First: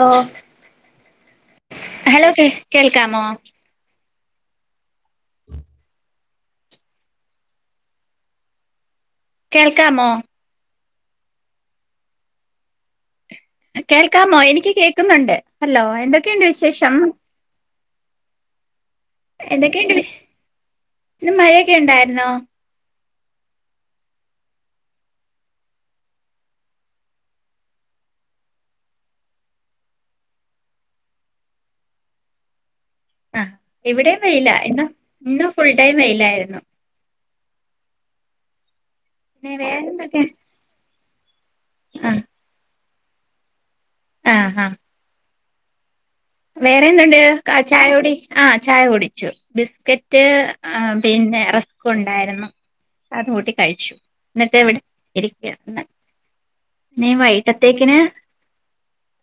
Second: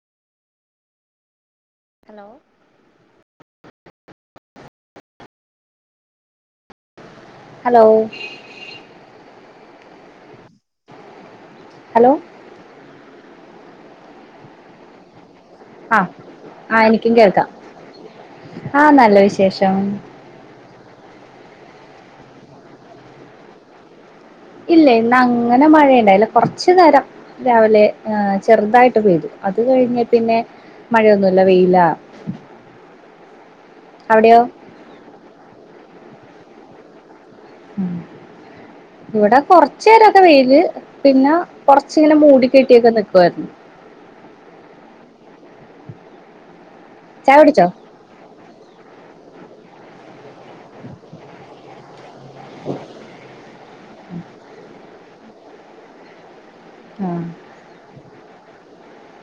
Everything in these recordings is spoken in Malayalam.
ഓ, ഹലോ കേ കേൾക്കാമോ? ഹലോ? കേൾക്കാമോ ഹലോ കേൾക്കാമോ എനിക്ക് കേക്കൊന്നുണ്ട്, ഹലോ ആ എന്തൊക്കെയുണ്ട് ആ വിശേഷം എനിക്കും കേൾക്കാം ആ നല്ല വിശേഷം. എന്തൊക്കെയുണ്ട് വിശ ഇന്ന് മഴയൊക്കെണ്ടായിർന്നോ? ഇല്ല ഇന്ന് അങ്ങനെ മഴയിണ്ടായീല, കൊറച്ച് നേരം രാവിലെ ചെറുതായിട്ട് പെയ്തു. അത് കഴിഞ്ഞെ പിന്നെ മഴയൊന്നുല്ല വെയിലാ ആഹ് ഇവിടെയും അവിടെയോ വെയിലാ ഇന്ന് ഇന്ന ഫുൾ ടൈം വെയിലായിര്ന്നു. ഉം. ഇവിടെ കൊറച്ചേരൊക്കെ വേറെന്തൊക്കെ വെയില് പിന്നെ കൊറച്ചിങ്ങനെ മൂടി കെട്ടിയൊക്കെ നിക്ക് [inaudible] ആഹ് ആഹ് വേറെ എന്തുണ്ട് ചായ കുടി, ആ ചായ കുടിച്ചു ബിസ്കെ റ്റ് പിന്നെ റസ്കുണ്ടായിര്ന്നു അത് കൂട്ടി കഴിച്ചു, ന്നട്ട് ഇവിടെ ഇരിക്ക എന്ന നീ വൈട്ടത്തേക്കിന്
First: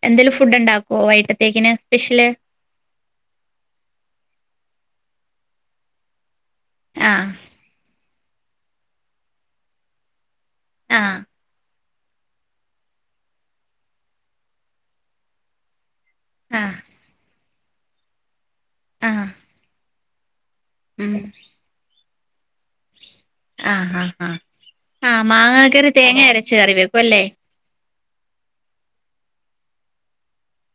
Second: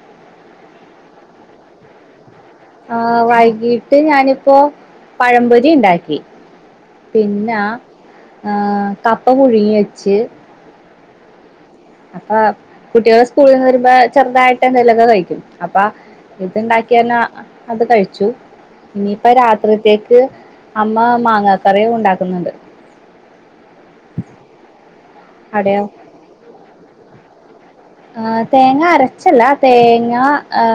എന്തേലും ഫുഡുണ്ടാക്കുവോ വൈട്ടത്തേക്കിന് [inaudible] ആഹ് വൈകീട്ട് ഞാനിപ്പോ പഴമ്പൊരിണ്ടാക്കി. ആ പിന്നാ ആ കപ്പ പുഴുങ്ങി വെച്ച് ആഹ് അപ്പൊ കുട്ടികള് സ്കൂളിന്ന് വരുമ്പോ ചെറുതായിട്ട് എന്തേലൊക്കെ കഴിക്കും അപ്പ ആ ഇത്ണ്ടാക്കിയന്ന അത് കഴിച്ചു, ആഹ് ഇനിയിപ്പ രാത്രിത്തേക്ക് അമ്മ ഉം മാങ്ങക്കറിയുംണ്ടാക്കുന്ന്ണ്ട്. ആഹ് ആ ആ ആ അവിടെയോ മാങ്ങക്കറി തേങ്ങയരച്ച് കറിവെക്കുവല്ലേ. ആഹ് തേങ്ങ അരച്ചല്ല തേങ്ങ ആ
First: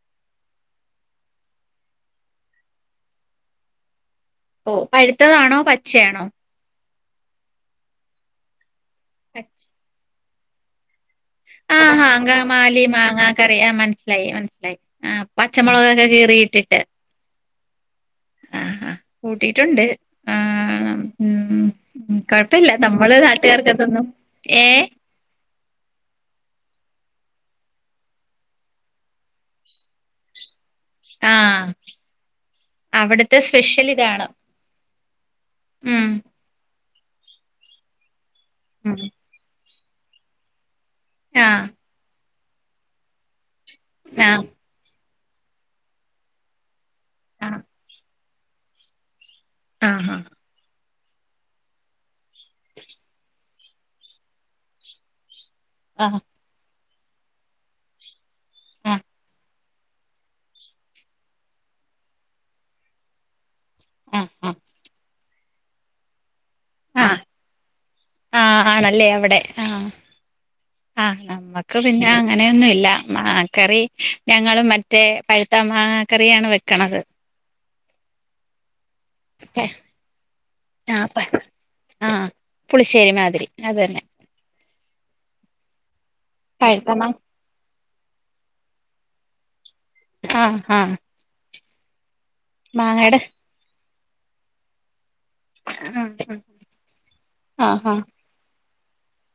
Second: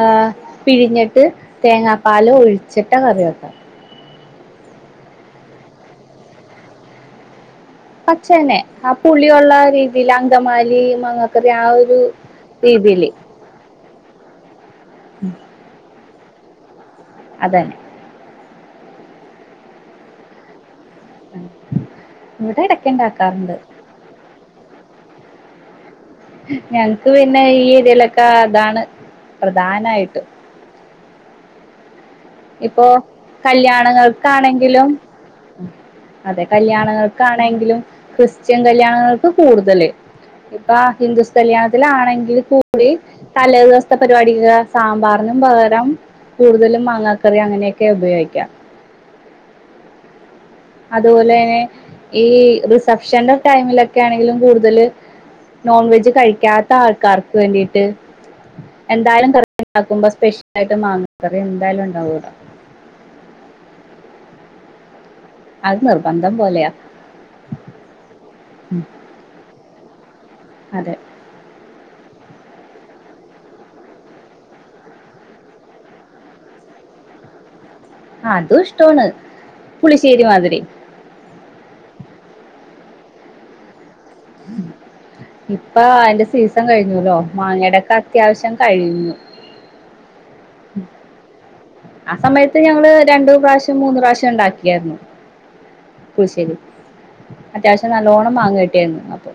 പിഴിഞ്ഞിട്ട് തേങ്ങാപ്പ പാലോ ഒഴിച്ചിട്ടാ കറിവെക്കാ. ഓഹ് പഴുത്തതാണോ പചേണോ? പച്ചതന്നെ ആ പുളി ഉള്ള രീതില [unintelligible] ആഹ് ങ്ങമാലി മാങ്ങ കറിയാ മനസ് നസ്സിലായീ മനസ്സിലായി ആ പച്ചമൊളകൊക്കെ കീറിയിട്ടിട്ട് അതെ. ആഹ് ആ കൂട്ടിട്ടുണ്ട് ആ. ഉം ഉം ഇവിടെ കൊഴപ്പില്ലാ ഇടക്ക് നമ്മള് ഇണ്ടാക്കാറുണ്ട് നാട്ടുകാർക്കെത്തൊന്നും യെ ഞങ്ങക്ക് പിന്നെ ഈ ഇതിലെക്കെ അതാണ് പ്രധാനായിട്ട് ആാ ഇപ്പോ കല്യാണങ്ങൾക്കാണെങ്കിലും ഉം അതെ കല്യാണ ആണെങ്കിലും ക്രിസ്ത്യൻ കല്യാണങ്ങൾക്ക് കൂടുതല് ഇപ്പാ ഹിന്ദുസ് ആഹ് കല്യാണത്തിലാണെങ്കി കൂടി തലെ ദിവസത്തെ ആഹ് പരിപാടിക സാമ്പാറ് ന് പകരം കൂടുതലും മാങ്ങക്കറി ആഹ് അങ്ങനെയൊക്കെ ഉപയോഗിക്ക്യാ ആാ ആാ അത് പോലെ തന്നെ ഈ റിസെപ്ഷൻ ടൈമിലൊക്കെ ആണെങ്കിലും കൂടുതല് നോൺ വെജ് ആഹ് കഴിക്കാത്ത ആൾക്കാർക്ക് വേണ്ടിട്ട് ആഹ് എന്തായാലും ക ക്ക്മ്പോ സ്പെഷ്യലായിട്ട് മാങ്ങ കറി എന്തായാലും ഉണ്ടാവുമലോ [unintelligible] ആാ ആാ അത് നിർബ ആാ ആാ ഉം ആണല്ലേ അവടെ ആാ അതെ ആാ നമ്മക്ക് പിന്നെ അങ്ങനെയൊന്നു ഇല്ല മാങ്ങാ കറി ഞങ്ങളും മറ്റേ പഴുത്ത മാങ്ങാക്കറിയാണ് വെക്കണത് അതും ഇഷ്ടമാണ് പുളിശ്ശേരി മാതിരി ആാ പുളിശ്ശേരി മാതിരി അത് തന്നെ ഇപ്പൊ അയിന്റെ സീസൺ പഴുത്ത മാ കഴിഞ്ഞല്ലോ മാങ്ങടെക്കെ അത്യാവിശ്യം കഴിഞ്ഞു ആാ ആാ ആ സമയത്ത് ഞങ്ങള് രണ്ട് പ്രാവശ്യം മൂന്ന് പ്രാവശ്യം ഒണ്ടാക്കിയാരുന്നു പുളിശ്ശേരി അത്യാവശ്യം നല്ലോണം മാങ്ങ കിട്ടിയർന്ന് അപ്പൊ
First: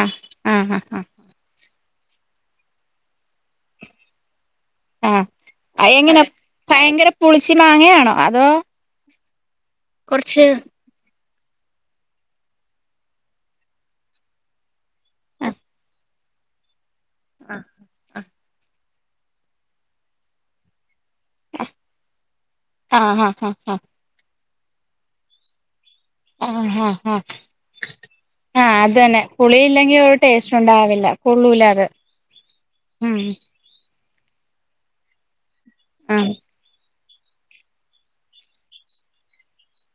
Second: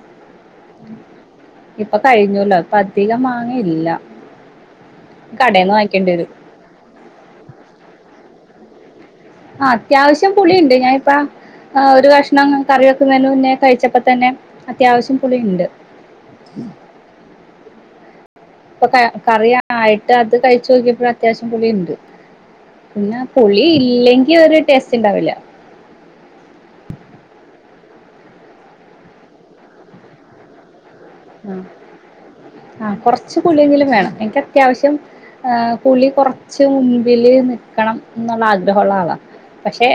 ആാ ആാ ആാ ആാ ഇപ്പൊ കഴിഞ്ഞുല്ലോ അപ്പൊ അധികം മാ ആാ കടേന്ന് അയ് വാങ്ങിക്കേണ്ടി എങ്ങനെ വരും ഭയങ്കര പുളിച്ചി മാങ്ങയാണോ അതോ ആ അത്യാവിശ്യം കൊറച്ച് പുളി ഒണ്ട് ഞാനിപ്പാ ആാ ഒര് കക്ഷണം കറി വെക്കുന്നേന് മുന്നേ കഴിച്ചപ്പോ തന്നെ അത്യാവിശ്യം പുളി ഇണ്ട് [inaudible] ആാ ആാ ഇപ്പൊ ക കറിയ ആയിട്ട് അത് കഴിച്ച് നോക്കിയപ്പോ അത്യാവിശ്യം പുളി ഇണ്ട് പിന്നെ ആഹ് ആഹ് പുളി ആഹ് ആഹ് ഇല്ലെങ്കി ഒര് ടേസ്റ്റ് ഇണ്ടാവില്ലാ ആാ അത് തന്നെ പുളി ഇല്ലെങ്കി ഒര് ടേസ്റ്റ് ഒണ്ടാവില്ല ആാ ആാ കൊറച്ച് പുള്ളിയെങ്കിലും വേണം എനിക്ക് അത്യാവിശ്യം ആാ പൂളി ആഹ് കൊറച്ച് മുൻപില് നിക്കണം എന്നുള്ളാ ആഗ്രഹം ഒള്ള ആളാ പശെ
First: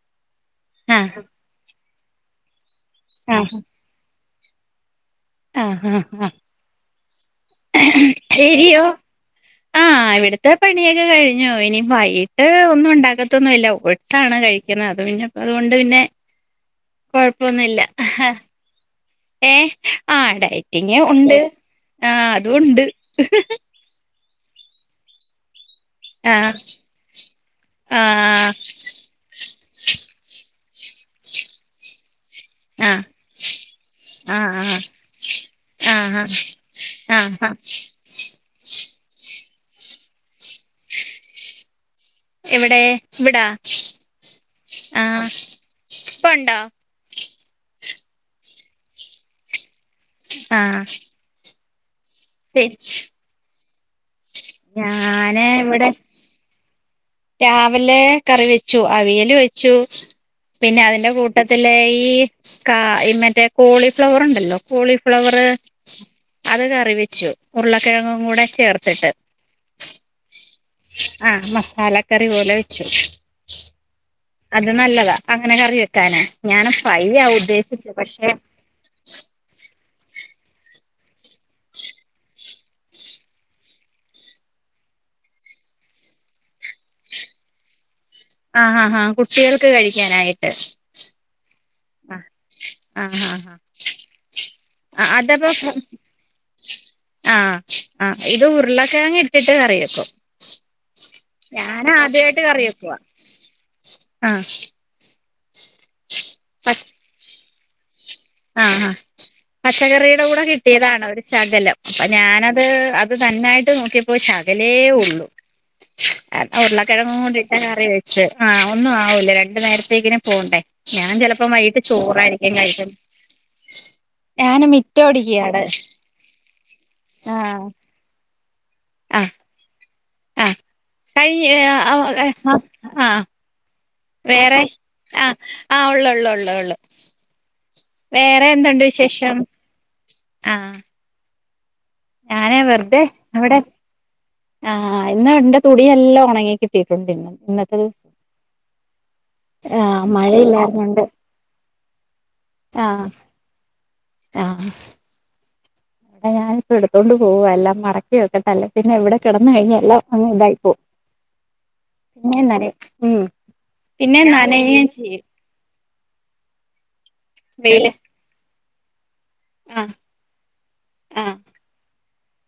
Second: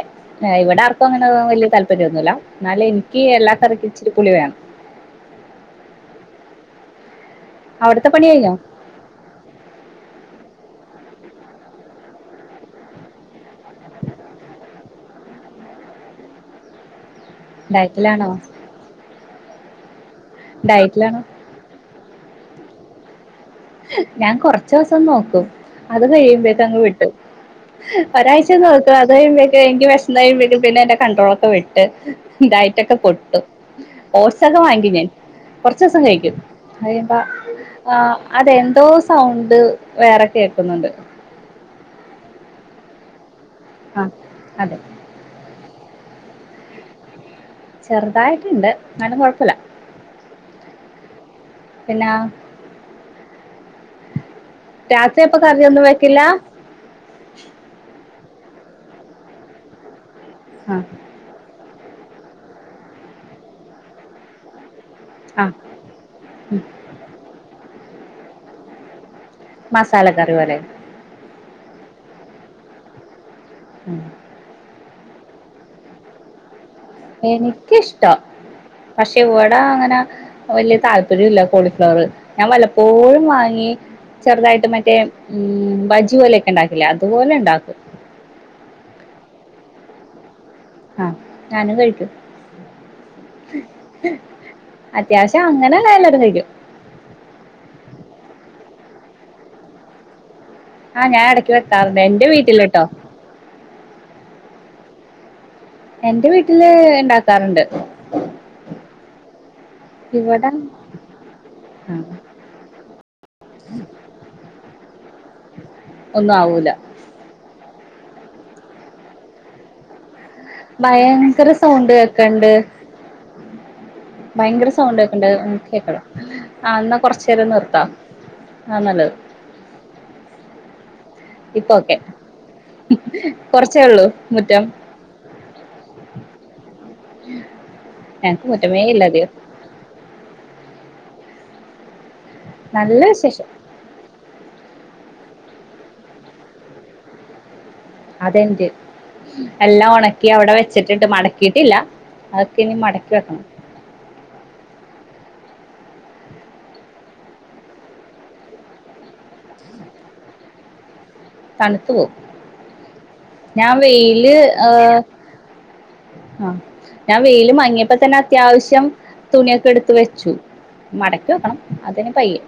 യെ ഇവടെ ആർക്കും ആഹ് അങ്ങനെ വല്ല്യാ താല്പാര്യം ഒന്നു ഇല്ലാ എന്നാല് എനിക്ക് എല്ലാ കറിക്കും ഇച്ചിരി ഉ പൂളി വേണം ആാ ആാ ആാ അവിടുത്തെ പണി കഴിഞ്ഞോ എരിയോ ആാ ഇവടാത്തെ പണിയൊക്കെ കഴിഞ്ഞ് ഞ്ഞു ഇനി വൈയിട്ട് ഒന്നും ഒണ്ടാക്കത്തൊന്നും ഇല്ല ഓട്സ് ആണ് കഴിക്ക്ന്നേത് അത് അത്കൊണ്ട് പിന്നെ കൊഴപ്പൊന്നു ഇല്ലാ ഡയറ്റിലാണോ ഹ യെ ആാ ഡയറ്റിങ് ഡയറ്റിലാണോ ഉണ്ട് ആ അതും ഉണ്ട് ഞാൻ കൊറച്ച് ദിവസം നോക്കും അത് ആഹ് കഴിയുമ്പോക്ക് അങ്ങ് വിട്ട് ആഹ് ഒരാഴ്ച നോക്കു അത് കഴിമ്പോഴ്ക്ക് എനിക്ക് വേഷന്ന് കഴിയ്മ്പോഴക്കും പിന്നെ എന്റെ കണ്ടട്രോളൊക്കെ വിട്ട് [unintelligible] ഡായിറ്റാക്കെ പൊട്ടു ആഹ് ഓട്സ് ഓക ആഹ് വാഗി ഞാൻ കൊറച്ച് ദിവസം കഴിക്കും ആഹ് [unintelligible] ആഹ് ആഹ് ആാ എന്തോ സൗണ്ട് വേറെ കെ എവടെ ഇവടാ ആാ അതെ പണ്ടാ ചെറുതായിട്ടുണ്ട് ന്നാലും കൊഴപ്പല്ല ആഹ് പിന്നെ [unintelligible] രാത്രി അപ്പൊ ഞാന് കറിയൊന്നും ഇവിടെ വെക്കില്ല രാവിലെ കറി വെച്ചു അവിയൽ വെച്ചു പിന്നെ ആഹ് അതിന്റെ കൂട്ട ത്തില് ഈ കാ ഈ മറ്റേ കോളിഫ്ലവറുണ്ടല്ലോ കോളി ഫ്ലവറ് ആഹ് അത് കറി വെച്ചു ഉരുളക്കിഴങ്ങും കൂടെ ചേർത്തിട്ട് മസാലക്കറി പോലെ ആഹ് മസാലക്കറി പോലെ വെച്ചു. ഉം അത് നല്ലതാ അങ്ങനെ കറി വെക്കാനെ ഞാൻ ഫ്രൈ ആ ഉദ്ദേശിച്ചത് എനിക്കിഷ്ടാ പക്ഷെ പക്ഷെ ഇവിടാ അങ്ങനെ വല്യ താല്പ ര്യല്ല്യ കോളിഫ്ലവറ് ഞാൻ വലപ്പോഴും വാങ്ങി ചെറുതായിട്ട് മറ്റേ ബജ്ജി പോലെയൊക്കെ ഉണ്ടാക്കില്ലേ അതുപോലെ ഉണ്ടാക്കും ആ ആാ ഹഹാ കുട്ടികൾക്ക് കഴിക്കാനായിട്ട്. ആഹ് ഞാനും കഴിക്കും ആഹ് ആഹ് ആഹ് ആഹ് അത്യാവശ്യം അതപ്പോ അങ്ങനെ എല്ലാവരും കഴിക്കും ആഹ ആ് ഇത് ഉരുള കെഴങ്ങ് ഇട്ടിട്ട് കറിയെക്കു ആ ഞാൻ ഇടയ്ക്ക് വെക്കാറുണ്ട് എന്റെ ഞാനാദ്യവായിട്ട് കറി വീട്ടില് ട്ടോ വെക്കുവാ ആഹ് എന്റെ വീട്ടില് ഇണ്ടാക്കാറുണ്ട്. ആ ആഹ പച്ചക്കറിയുടെ കൂടെ ഇവിടെ കിട്ടിയതാണ് ഒരു ശകലം ആ അപ്പൊ ഞാനത് അത് തന്നായിട്ട് നോക്കിയപ്പോ ശക ലേ ഒള്ളൂ ഒന്നും അതാ ആവൂല ഉരുളക്കിഴങ്ങൂടിട്ട കറി വെ ച്ചെ ആ ഒന്നും ആവൂല രണ്ട് നേരത്തേക്കിനും പോണ്ടേ ഞാൻ ചെലപ്പോ ഭയങ്കര വൈകീട്ട് സൗണ്ട് കേക്കണ്ട് ചോറായിരിക്കും കഴിക്ക ഭയങ്കര സൗണ്ട് ഏക്കണ്ട് അടിക്കയാണ് എന്നാ കൊറച്ചേരം ആഹ് നിർത്ത ആ നല്ലത് കൈ ഇപ്പൊ ആ ഓക്കെ ആ ആ കൊറച്ചേ ഉള്ളൂ വേറെ മുറ്റം ആ ആ ഉള്ളേള്ളു ഉള്ളു ഉള്ളു വേറെ ഞങ്ങക്ക് എന്തണ്ട് മുറ്റമേ ഇല്ല അധികം വിശേഷം ആ ഞാനേ വെറുതെ നല്ല വിശേഷം ഇവടെ ആ ആ ഇന്ന് എന്റെ തുണിയെല്ലാം ഉണങ്ങി കിട്ടിട്ടുണ്ട് ഇന്ന് ഇന്ന അതെന്റേം എല്ലാ ആഹ് ഉണക്കി അവിടെ വെച്ചിട്ടിണ്ട് മടക്കീട്ടില്ല ആ ആ ഇവടെ ഞാനിപ്പോ എടുത്തോണ്ട് പോവ എല്ലാം മടക്കി വെക്കട്ടെ അല്ലേ പിന്നെവടെ കിടന്ന് കഴിഞ്ഞാ എല്ല അങ്ങ് ഇതായി പോവു തണുത്തു പോകും പിന്നെ നന ഉം ഞാൻ പിന്നെ നനയുചെയ്യും ആ ഞാൻ വെയിലു വെയില് മങ്ങിയപ്പോ തന്നെ അത്യാവിശ്യം തുണിയൊക്കെ ആഹ് എടുത്ത് വെച്ചു മടക്കി വെക്കണം അതിന് പയ്യെ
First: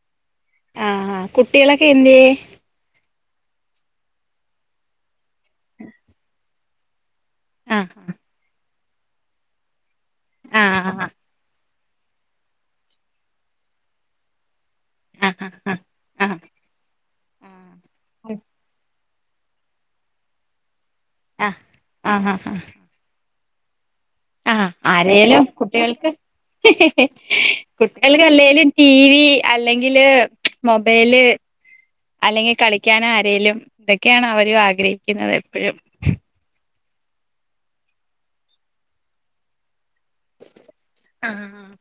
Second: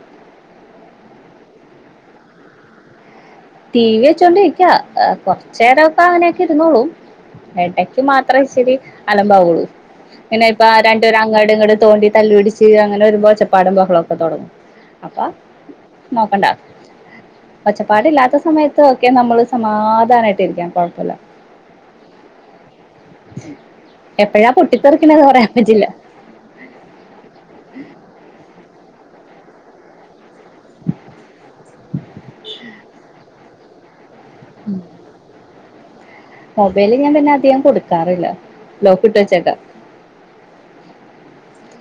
ആ കുട്ടികളൊക്കെ എന്ത്യെ ടി വി വെച്ചോണ്ടിരിക്കാ കുറച്ചേരൊക്കെ അങ്ങനെയൊക്കെ ഇരുന്നോളൂ ഇടയ്ക്ക് ആഹ് മാത്രേച്ചിരി അലമ്പാവുള്ളൂ പിന്നെ ഇപ്പ ആഹ് രണ്ടേര് അങ്ങാട് ഇങ്ങോട് തോണ്ടി തല്ലുപടിച്ച് അങ്ങനെ വരുമ്പോച്ചപ്പാടും ബഹളൊക്കെ തോടങ്ങു അപ്പ ആഹ് ആഹ് നോക്കണ്ട ആഹ് ആഹ് ഒച്ചപ്പാടില്ലാത്ത പ്പൊക്കെ നമ്മള് സമാധാനായിട്ട് ഇരിക്കാംപ്പം ആഹ് ആആഹ് ആ [inaudible] ആ പൊട്ടിത്തെറിക്കണത് ആരേലും പറയാൻ പറ്റില്ല കുട്ടികൾക്ക് കുട്ടികൾക്ക് അല്ലേലും ടി വി അല്ലെങ്കില് മൊബൈല് അല്ലെങ്കിൽ കളിക്കാന ആരെലും ഒക്കെയാണ് അവര ആഗ്രഹിക്കുന്നത് എപ്പോഴും മൊബൈല ഞാൻ പിന്നെ അധികം കൊടുക്കാറില്ല ലോക്ക് ഇട്ട് വെച്ചക്ക ആഹ് ആ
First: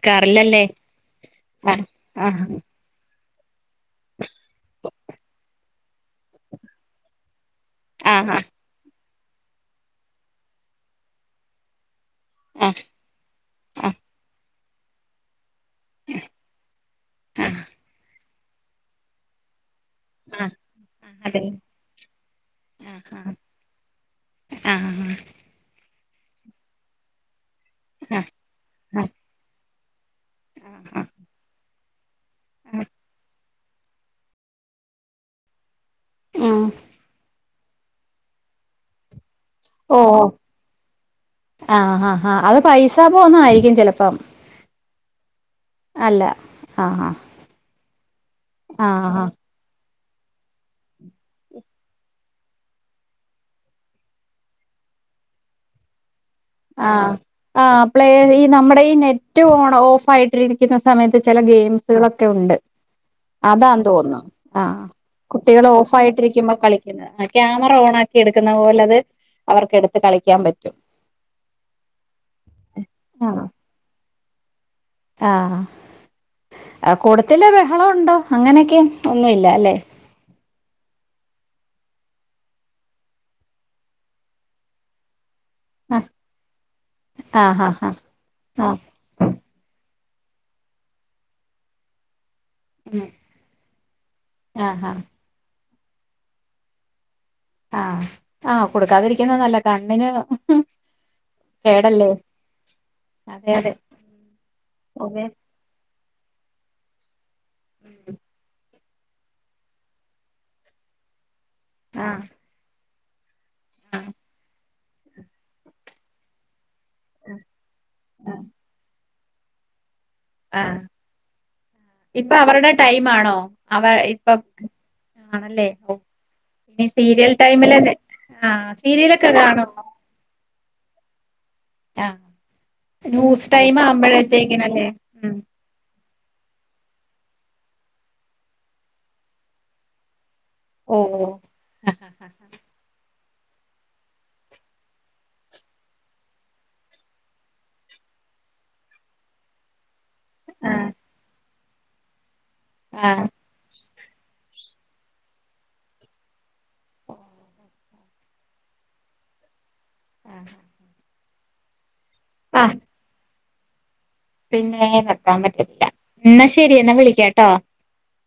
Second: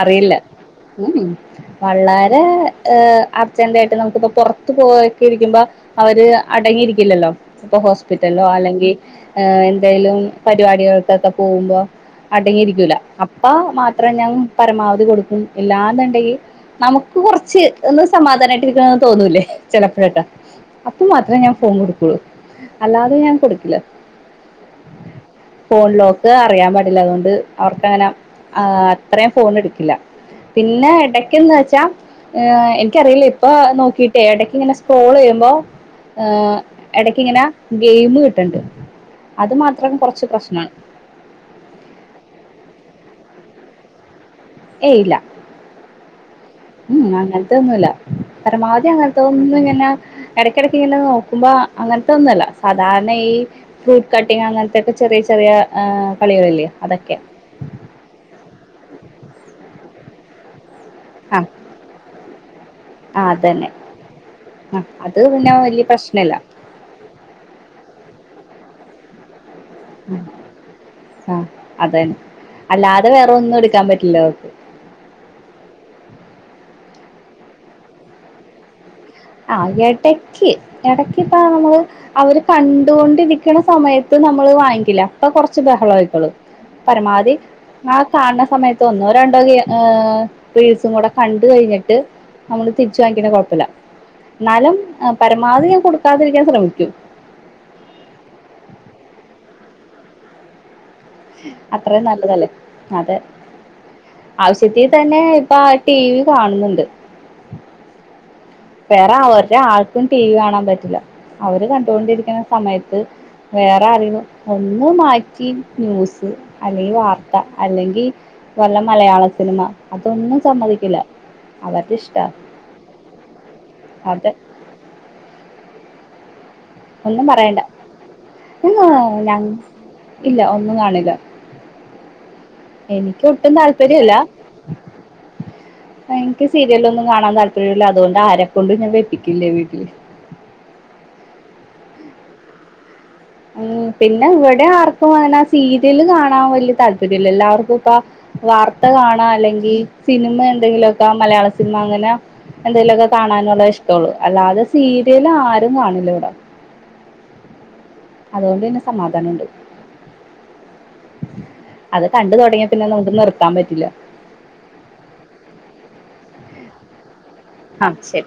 അറിയില്ല ഉ ആഹ് വളരെ ആഹ് ഏ അർജന്റായിട്ട് നമുക്കിപ്പ പുറത്ത് പോക്കെ ഇരിക്കുമ്പോ അവര് അടങ്ങിയിരിക്കില്ലല്ലോ ഇപ്പൊ ആഹ് ഹോസ്പിറ്റലോ അല്ലെങ്കിൽ എന്തെലും പരിപാടികൾക്കൊക്കെ പോകുമ്പോ ആഹ് അടങ്ങിയിരിക്കൂല അപ്പ ആഹ് മാത്രം ഞാൻ പരമാവധി കൊടുക്കും ഇല്ലാന്നുണ്ടെങ്കിൽ നമുക്ക് ആഹ് കുറച്ച് ഒന്ന് സമാധാനമായിട്ടിരിക്കണന്ന് തോന്നൂല്ലേ ചെലപ്പോഴ്ക്കെ ആഹ് അപ്പൊ ആഹ് മാത്രമേ അതെ ഞാൻ ഫോൺ കൊടുക്കുള്ളൂ ആഹ് അല്ലാതെ ഞാൻ കൊടുക്കില്ല ആഹ് ആഹ് ഫോൺ ലോക്ക് ഇ അറിയാൻ പാടില്ല അതുകൊണ്ട് അവർക്ക് അങ്ങനെ ആഹ് അത്രയും ഫോൺ എടുക്കില്ല പിന്നെ ആഹ് ഇടക്കന്ന് വെച്ചാ എനിക്കറിയില്ലേ ഇപ്പ നോക്കിയിട്ടേ ഇടക്കിങ്ങനെ സ്ക്രോൾ ചെയ്യുമ്പോൾ ഉം ഇടക്കിങ്ങനെ ഗെയിമ് കിട്ടണ്ട് ഓ ആ അത് പൈസ പോന്നയിരിക്കും ചിലപ്പം ഏല്ല ഉം ആഹ് അങ്ങനത്തൊന്നുമല്ല പരമാവധി ആഹ് അങ്ങനത്തൊന്നും ഇങ്ങനെ ഇടക്കടക്ക് ഇങ്ങനെ നോക്കുമ്പോ അങ്ങനത്തെ ഒന്നുമല്ല സാധാരണ ഈ ഫ്രൂട്ട് കട്ടിങ് അങ്ങനത്തെക്കെ ചെറിയ ചെറിയ ആ കളികളില്ലേ അതൊക്കെ ആആ പ്ലേ ഈ നമ്മുടെ ഈ നെറ്റ് ഓൺ ഓഫ് ആയിട്ടി ക്കുന്ന സമയത്ത് ചില ആ ഗെയിംസുകളൊക്കെ ഉണ്ട് ആ അതന്നെ അതാ തോന്നുന്നു ആ അത് പിന്നെ കുട്ടികൾ വലിയ ഓഫ് പ്രശ്നല്ല ആയിട്ടിരിക്കുമ്പോൾ കളിക്കുന്നത് ആ ക്യാമറ ഓൺ ആക്കി എടുക്കുന്നത് പോലെ അത് അവർക്ക എടുത്ത് കളിക്കാൻ പറ്റും അത തന്നെ അല്ലാതെ വേറെ ആഹ് ഒന്നും എടുക്കാൻ പറ്റില്ല അവക്ക് ആഹ് ആ കൂടത്തില്ല ബഹളം ഉണ്ടോ അങ്ങനെയൊക്കെ ഒന്നുമില്ല ആ അല്ലേ എടക്ക് ഇടക്കിപ്പ നമ്മള് അവര് കണ്ടുകൊണ്ടിരിക്കണ സമയത്ത് നമ്മള് വാങ്ങിക്കില്ല ഇപ്പ കുറച്ച് ബഹള ആയിക്കോളു പരമാവധി ആഹ് ആ കാണണ ആഹ് സമയത്തൊന്നോ രണ്ടോ സും കൂടെ കണ്ട കഴിഞ്ഞിട്ട് നമ്മള് തിരിച്ചു വാങ്ങിക്കണ്ട കുഴപ്പില്ല നലും ആഹ് ആഹ് ആഹ് പരമാവധി ഞാന് കൊടുക്കാതിരിക്കാൻ ശ്രമിക്കും ആഹ ആഹ് കൊടുക്കാതിരിക്കുന്ന നല്ല കണ്ണിന് അത്രയും കേടല്ലേ നല്ലതല്ലേ അതെ ആവശ്യത്തി തന്നെ അതെ ഇപ്പ ടി വി കാണുന്നുണ്ട് ഉം വേറെ അവരുടെ ആൾക്കും ടി വി കാണാൻ പറ്റില്ല അവര് ആഹ് കണ്ടുകൊണ്ടിരിക്കുന്ന സമയത്ത് വേറെ അറിവ ഒന്ന് മാറ്റി ന്യൂസ് അല്ലെങ്കിൽ വാർത്ത അല്ലെങ്കിൽ ആഹ് വല്ല മലയാള സിനിമ അതൊന്നും ആഹ് സമ്മതിക്കില്ല അവരുടെ ഇഷ്ടാ ഇപ്പൊ അവരുടെ ടൈം ആണോ അവ ഇപ്പൊ ആണല്ലേ ഓ ഇനി ഒന്നും സീരിയൽ പറയണ്ട ടൈമിൽന്നെ ആ സീരിയലൊക്കെ ഞാൻ കാണോ ഇല്ല ഒന്നും കാണലില്ല ആ ന്യൂസ് ടൈം താല്പര്യമില്ല ആവുമ്പോഴത്തേക്കനല്ലേ ഉ എനിക്ക് സീരിയലൊന്നും കാണാൻ താല്പര്യമില്ല അതുകൊണ്ട് ആരെക്കൊണ്ട്ും ഞാൻ വെപ്പിക്കില്ലേ വീട്ടില് ഓ ഉം പിന്നെ ഇവിടെ ആർക്കും അങ്ങനാ സീരിയല് കാണാൻ വലിയ താല്പര്യല്ല എല്ലാവർക്കും ഇപ്പ വാർത്ത കാണാ അല്ലെങ്കിൽ സിനിമ എന്തെങ്കിലുമൊക്കെ മലയാള സിനിമ അങ്ങനെ എന്തെങ്കിലുമൊക്കെ ആഹ് കാണാനുള്ള ഇഷ്ടം പത്തോളൂ അല്ലാതെ സീരിയല് ആരും കാണില്ല ഇട അതുകൊണ്ടെന്നേ സമാധാന്മുണ്ട്. ആഹ്. അത് കണ്ട് തുടങ്ങിയ പിന്നെ നമുക്ക് നിർത്താൻ പറ്റില്ല. പിന്നേ [unintelligible] പറ്റത്തില്ല ന്നാ ശെരി എന്നാ വിളിക്കാ അഹ് ശരി.